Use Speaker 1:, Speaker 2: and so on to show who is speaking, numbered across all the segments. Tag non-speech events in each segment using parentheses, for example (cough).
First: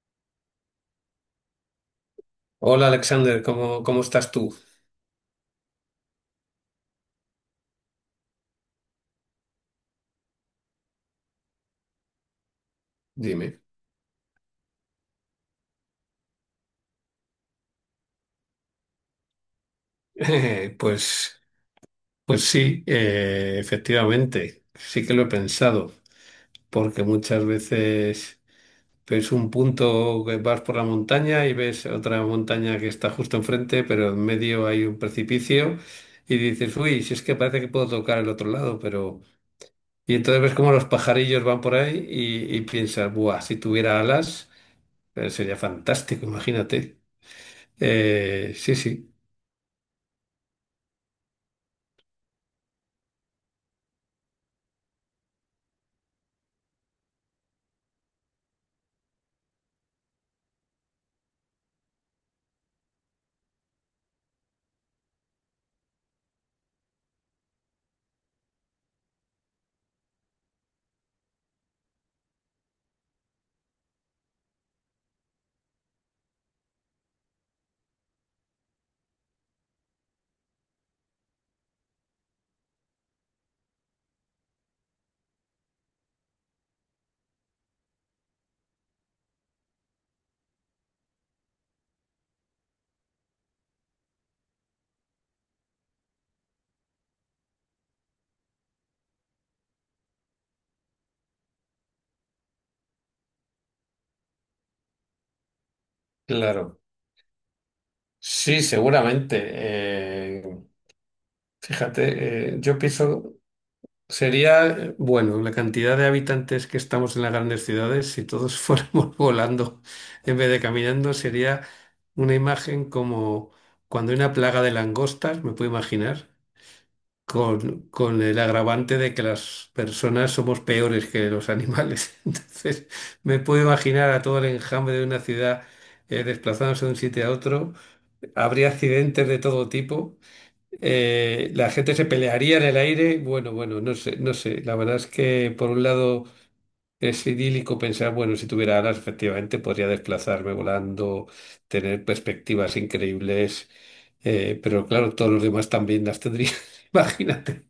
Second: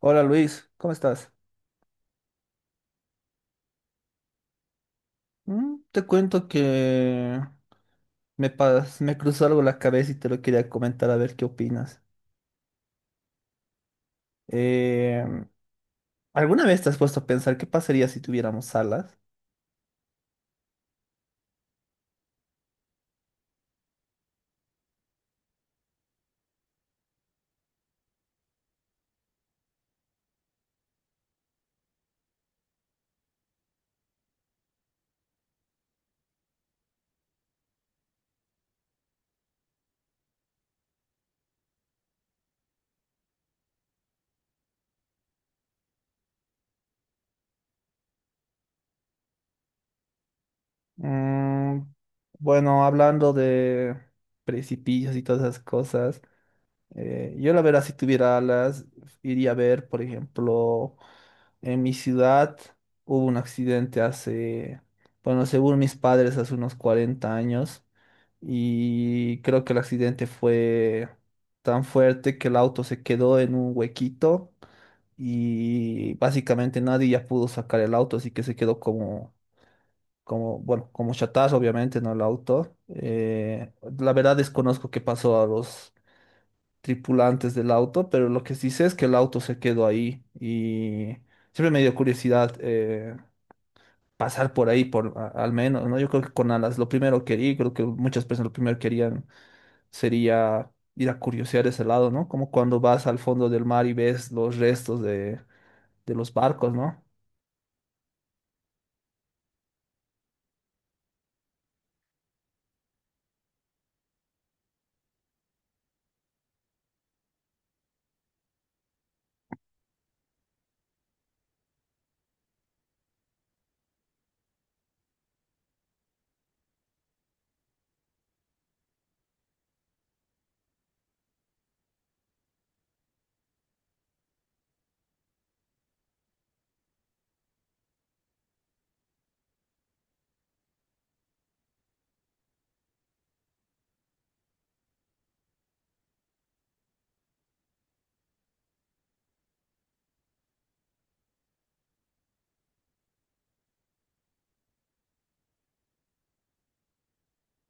Speaker 1: Hola Luis, ¿cómo estás?
Speaker 2: Hola Alexander, ¿cómo estás tú?
Speaker 1: Te cuento que me cruzó algo la cabeza y te lo quería comentar a ver qué opinas.
Speaker 2: Dime. (laughs)
Speaker 1: Eh, ¿Alguna vez te has puesto a pensar qué pasaría si tuviéramos alas?
Speaker 2: Eh, pues, pues sí, efectivamente, sí que lo he pensado, porque muchas veces ves un punto que vas por la montaña y ves otra montaña que está justo enfrente, pero en medio hay un precipicio y dices, uy, si es que parece que puedo tocar el otro lado, pero... Y entonces ves cómo los pajarillos van por ahí y piensas, buah, si tuviera alas, sería fantástico, imagínate. Sí, sí,
Speaker 1: Mm. Bueno, hablando de precipicios y todas esas cosas, yo la verdad si tuviera alas iría a ver, por ejemplo, en mi ciudad hubo un accidente bueno, según mis padres, hace unos 40 años, y creo que el accidente fue tan fuerte que el auto se quedó en un huequito y básicamente nadie ya pudo sacar el auto, así que se quedó bueno, como chatarra, obviamente, ¿no? El auto. La verdad desconozco qué pasó a los tripulantes del auto, pero lo que sí sé es que el auto se quedó ahí y siempre me dio curiosidad. Pasar por ahí, al menos, ¿no? Yo creo que con alas, lo primero que quería, creo que muchas personas lo primero querían sería ir a curiosear ese lado, ¿no? Como cuando vas al fondo del mar y ves los restos de los barcos,
Speaker 2: claro.
Speaker 1: ¿no?
Speaker 2: Sí, seguramente. Fíjate, yo pienso, sería, bueno, la cantidad de habitantes que estamos en las grandes ciudades, si todos (laughs) fuéramos volando en vez de caminando, sería una imagen como cuando hay una plaga de langostas, me puedo imaginar, con el agravante de que las personas somos peores que los animales. (laughs) Entonces, me puedo imaginar a todo el enjambre de una ciudad desplazándose de un sitio a otro. Habría accidentes de todo tipo. La gente se pelearía en el aire. Bueno, bueno, no sé, no sé. La verdad es que por un lado es idílico pensar, bueno, si tuviera alas, efectivamente podría desplazarme volando, tener perspectivas increíbles. Pero claro, todos los demás también las tendría. (laughs) Imagínate.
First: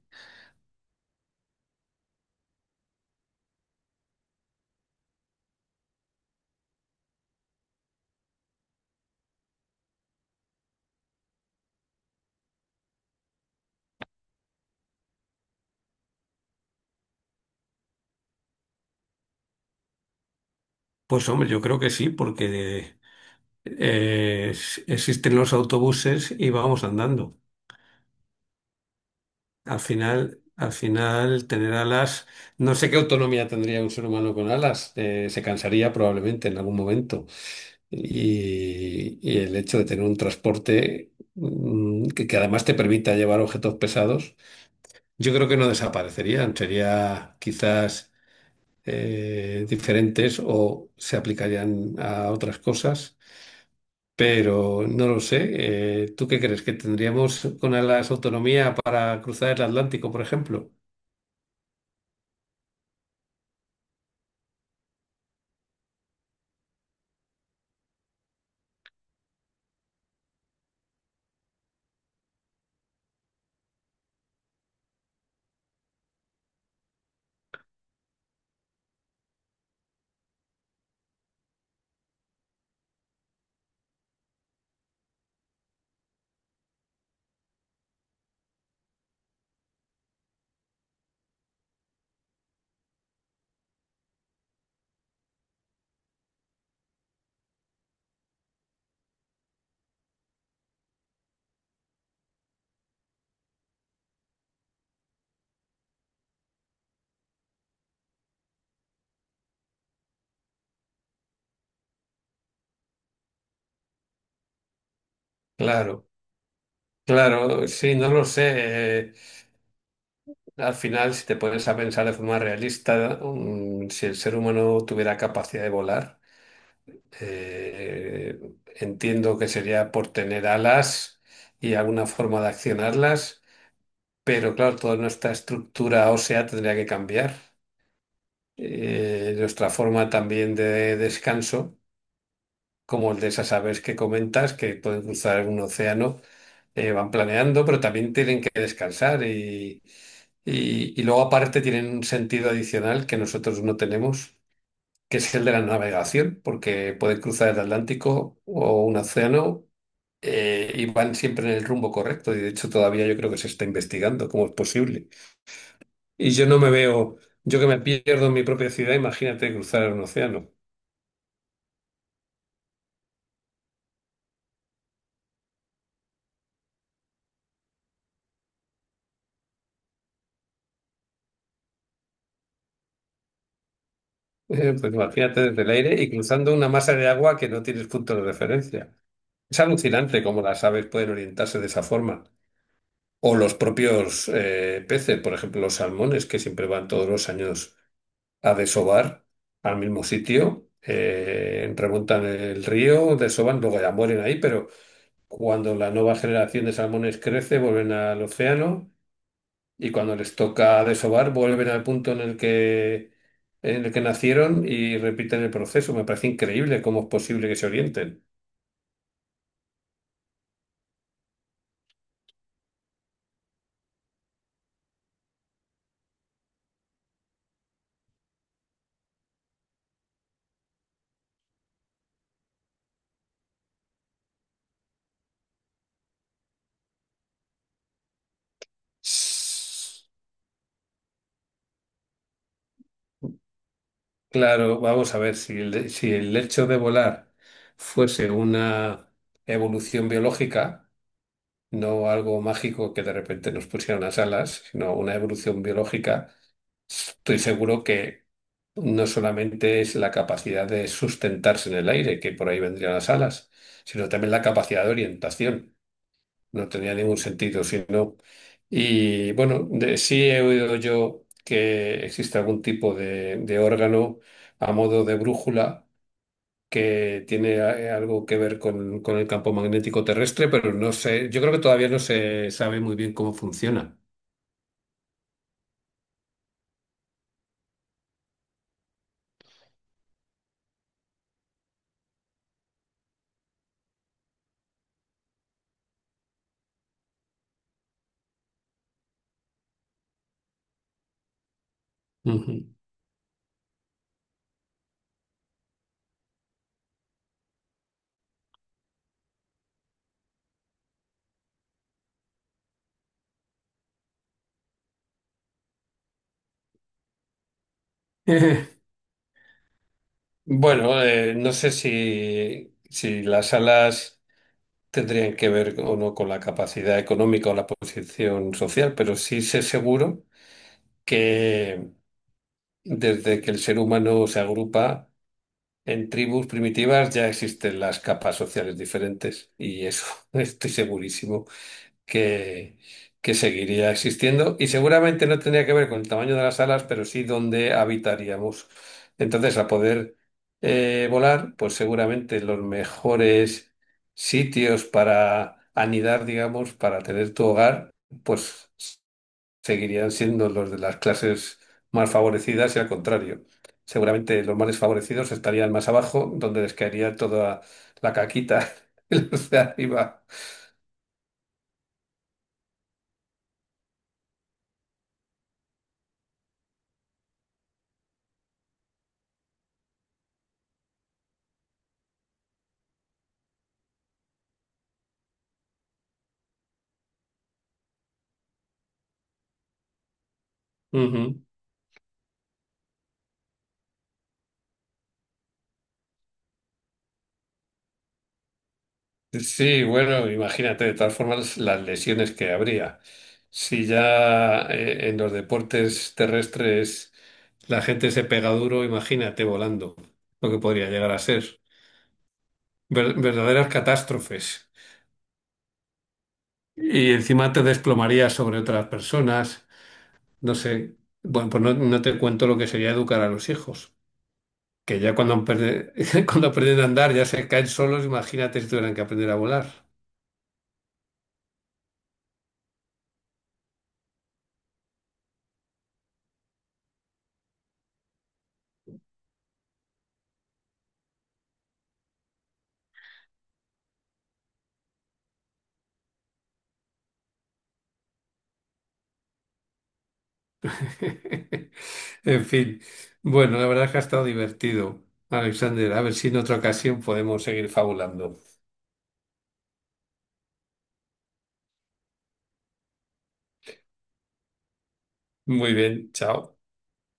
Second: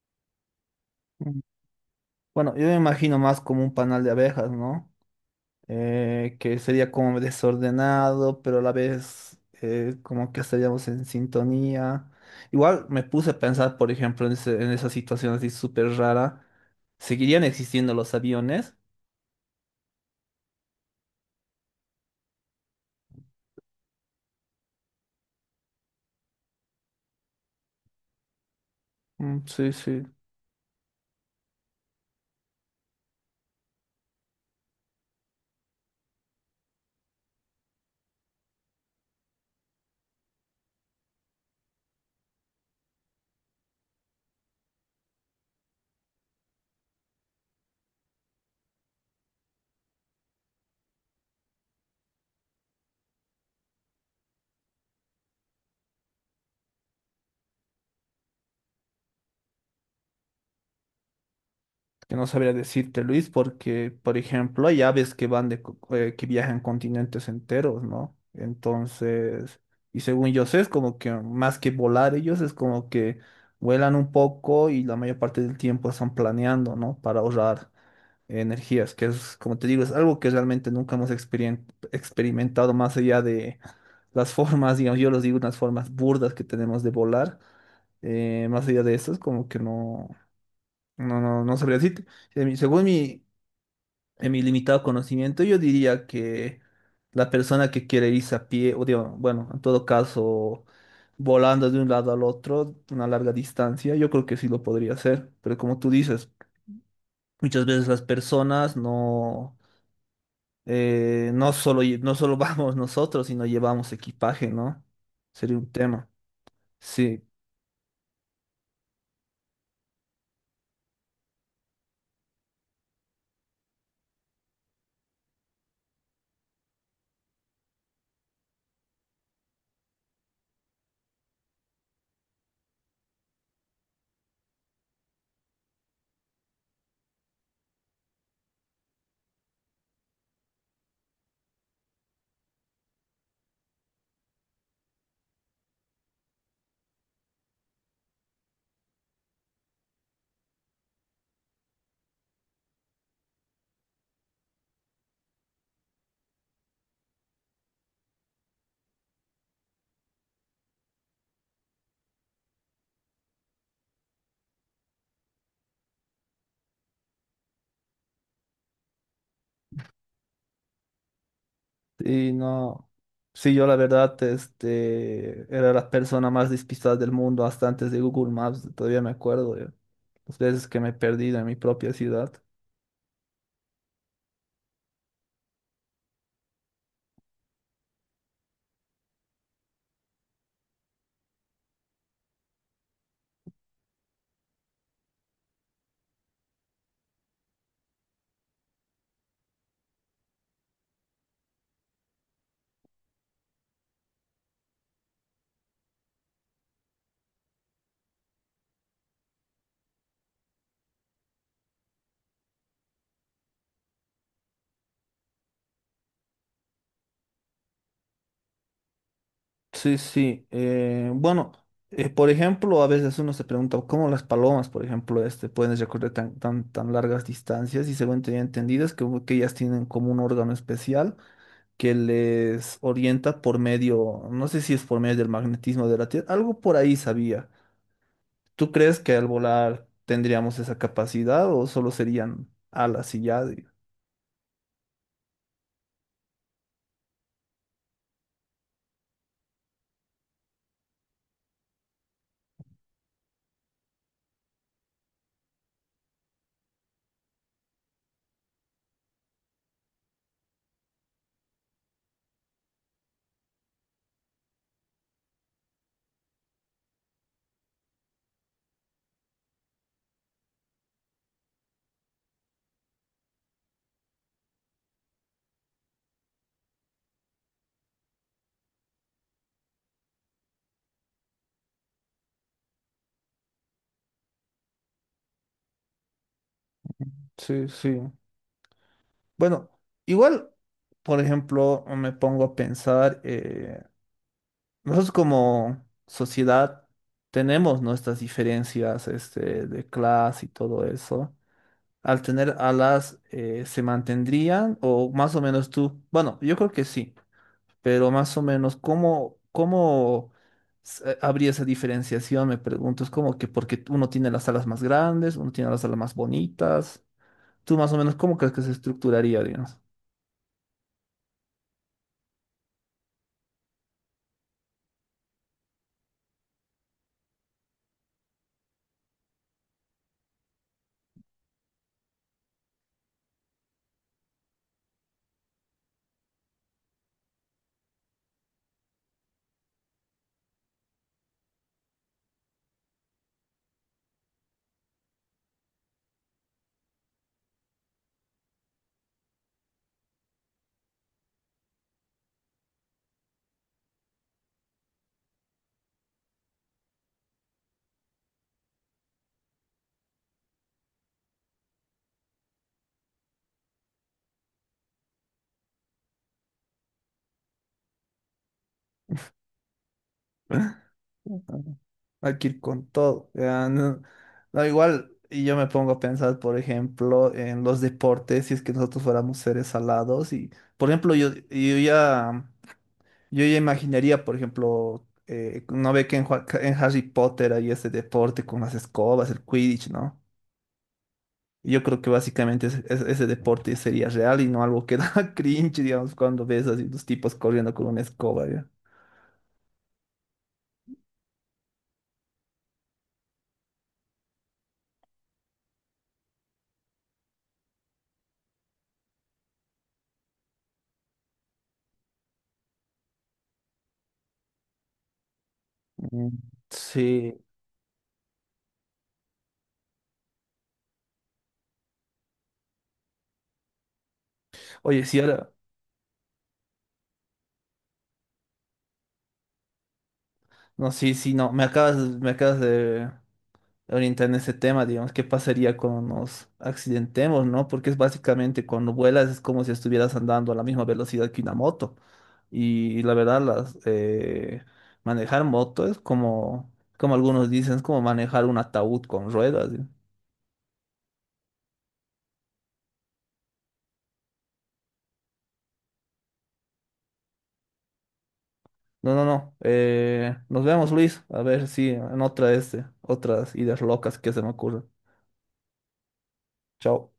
Speaker 1: Mm. Bueno, yo me imagino más como un panal de abejas, ¿no? Que sería como desordenado, pero a la vez como que estaríamos en sintonía. Igual me puse a pensar, por ejemplo, en esa situación así súper rara. ¿Seguirían existiendo los aviones?
Speaker 2: Pues hombre, yo creo que sí, porque existen los autobuses y vamos andando.
Speaker 1: Mm, sí, sí.
Speaker 2: Al final, tener alas, no sé qué autonomía tendría un ser humano con alas, se cansaría probablemente en algún momento. Y el hecho de tener un transporte que además te permita llevar objetos pesados, yo creo que no desaparecerían, sería quizás diferentes o se aplicarían a otras cosas, pero no lo sé. ¿Tú qué crees? ¿Que tendríamos con alas autonomía para cruzar el Atlántico, por ejemplo?
Speaker 1: Que no sabría decirte, Luis, porque, por ejemplo, hay aves que van que viajan continentes enteros, ¿no? Entonces, y según yo sé, es como que más que volar ellos, es como que vuelan un poco y la mayor parte del tiempo están planeando, ¿no? Para ahorrar energías, que es, como te digo, es algo que realmente nunca hemos experimentado más allá de las (laughs) formas, digamos, yo los digo unas formas burdas que tenemos de volar. Más allá de eso, es como que no. No, no, no sabría decirte. Según mi, en mi limitado conocimiento, yo diría que la persona que quiere irse a pie, o digo, bueno, en todo caso, volando de un lado al otro, una larga distancia, yo creo que sí lo podría hacer. Pero como tú dices, muchas veces las personas no, no solo, no solo (laughs) vamos nosotros, sino llevamos equipaje, ¿no? Sería un
Speaker 2: Claro.
Speaker 1: tema. Sí.
Speaker 2: Claro, sí, no lo sé. Al final, si te pones a pensar de forma realista, si el ser humano tuviera capacidad de volar, entiendo que sería por tener alas y alguna forma de accionarlas, pero claro, toda nuestra estructura ósea tendría que cambiar, nuestra forma también de descanso. Como el de esas aves que comentas, que pueden cruzar un océano, van planeando, pero también tienen que descansar y luego aparte tienen un sentido adicional que nosotros no tenemos, que es el de la navegación, porque pueden cruzar el Atlántico o un océano. Y van siempre en el rumbo correcto y de hecho todavía yo creo que se está investigando cómo es posible. Y yo no me veo, yo que me pierdo en mi propia ciudad, imagínate cruzar un océano.
Speaker 1: Y no, sí, yo la verdad, este, era la persona más despistada del mundo hasta antes de Google Maps, todavía me acuerdo de las veces que me he perdido en mi propia ciudad.
Speaker 2: Pues imagínate desde el aire y cruzando una masa de agua que no tienes punto de referencia. Es alucinante cómo las aves pueden orientarse de esa forma. O los propios peces, por ejemplo, los salmones, que siempre van todos los años a desovar al mismo sitio, remontan el río, desovan, luego ya mueren ahí, pero cuando la nueva generación de salmones crece, vuelven al océano y cuando les toca desovar, vuelven al punto en el que nacieron y repiten el proceso. Me parece increíble cómo es posible que se orienten.
Speaker 1: Sí, sí, bueno, por ejemplo, a veces uno se pregunta cómo las palomas, por ejemplo, este, pueden recorrer tan largas distancias, y según tenía entendido es que ellas tienen como un órgano especial que les orienta por medio, no sé si es por medio del magnetismo de la Tierra, algo por ahí sabía. ¿Tú crees que al volar tendríamos esa capacidad o solo serían alas y ya?
Speaker 2: Claro, vamos a ver, si el hecho de volar fuese una evolución biológica, no algo mágico que de repente nos pusieran las alas, sino una evolución biológica. Estoy seguro que no solamente es la capacidad de sustentarse en el aire, que por ahí vendrían las alas, sino también la capacidad de orientación. No tenía ningún sentido, sino... Y bueno, sí he oído yo que existe algún tipo de órgano a modo de brújula que tiene algo que ver con el campo magnético terrestre, pero no sé, yo creo que todavía no se sabe muy bien cómo funciona.
Speaker 1: Sí, sí. Bueno, igual, por ejemplo, me pongo a pensar, nosotros como sociedad tenemos nuestras diferencias, este, de clase y todo eso. Al tener
Speaker 2: Ujú.
Speaker 1: alas, ¿se mantendrían? O más o menos tú. Bueno, yo creo que sí. Pero más o menos, ¿cómo habría esa diferenciación? Me pregunto, es como que porque uno tiene las alas más grandes, uno tiene las alas más bonitas. Tú más o menos, ¿cómo crees que se
Speaker 2: (laughs)
Speaker 1: estructuraría, digamos?
Speaker 2: Bueno, no sé si las salas tendrían que ver o no con la capacidad económica o la posición social, pero sí sé seguro que desde que el ser humano se agrupa en tribus primitivas ya existen las capas sociales diferentes y eso (laughs) estoy segurísimo que, que seguiría existiendo y seguramente no tendría que ver con el tamaño de las alas, pero sí donde habitaríamos. Entonces, al poder volar, pues seguramente los mejores sitios para anidar, digamos, para tener tu hogar, pues seguirían siendo los de las clases más favorecidas y al contrario. Seguramente los más desfavorecidos estarían más abajo, donde les caería toda la caquita, (laughs) y los de arriba.
Speaker 1: Ujú. Hay que ir con todo. Ya, no, no, igual, y yo me pongo a pensar, por ejemplo, en los deportes, si es que nosotros fuéramos seres alados, y, por ejemplo, yo ya... Yo ya imaginaría, por ejemplo, no ve que en Harry Potter hay ese deporte con las escobas, el Quidditch, ¿no?
Speaker 2: Ujú.
Speaker 1: Y yo creo que básicamente ese deporte sería real y no algo que (laughs) da cringe, digamos, cuando ves así los tipos corriendo con una escoba, ¿ya?
Speaker 2: Sí, bueno, imagínate, de todas formas, las lesiones que habría. Si ya en los deportes terrestres la gente se pega duro, imagínate volando, lo que podría llegar a ser. Verdaderas catástrofes.
Speaker 1: Mm.
Speaker 2: Y
Speaker 1: Sí.
Speaker 2: encima te desplomarías sobre otras personas. No sé. Bueno, pues no, no te cuento lo que sería educar a los hijos, que
Speaker 1: Oye,
Speaker 2: ya
Speaker 1: sí,
Speaker 2: cuando,
Speaker 1: ahora,
Speaker 2: (laughs) cuando aprenden a andar ya se caen solos, imagínate si tuvieran que aprender a volar.
Speaker 1: no, sí, sí, no, me acabas de orientar en ese tema, digamos, qué pasaría cuando nos accidentemos, ¿no? Porque es básicamente cuando vuelas es como si estuvieras andando a la misma velocidad que una moto. Y la verdad, manejar moto es como, como algunos dicen, es como manejar un ataúd con ruedas. ¿Sí?
Speaker 2: (laughs) En fin, bueno, la verdad es que ha estado divertido, Alexander. A ver si en otra ocasión podemos seguir fabulando.
Speaker 1: No, no, no. Nos vemos, Luis. A ver si en otra este, otras ideas locas que se me ocurren.
Speaker 2: Muy bien, chao.
Speaker 1: Chao.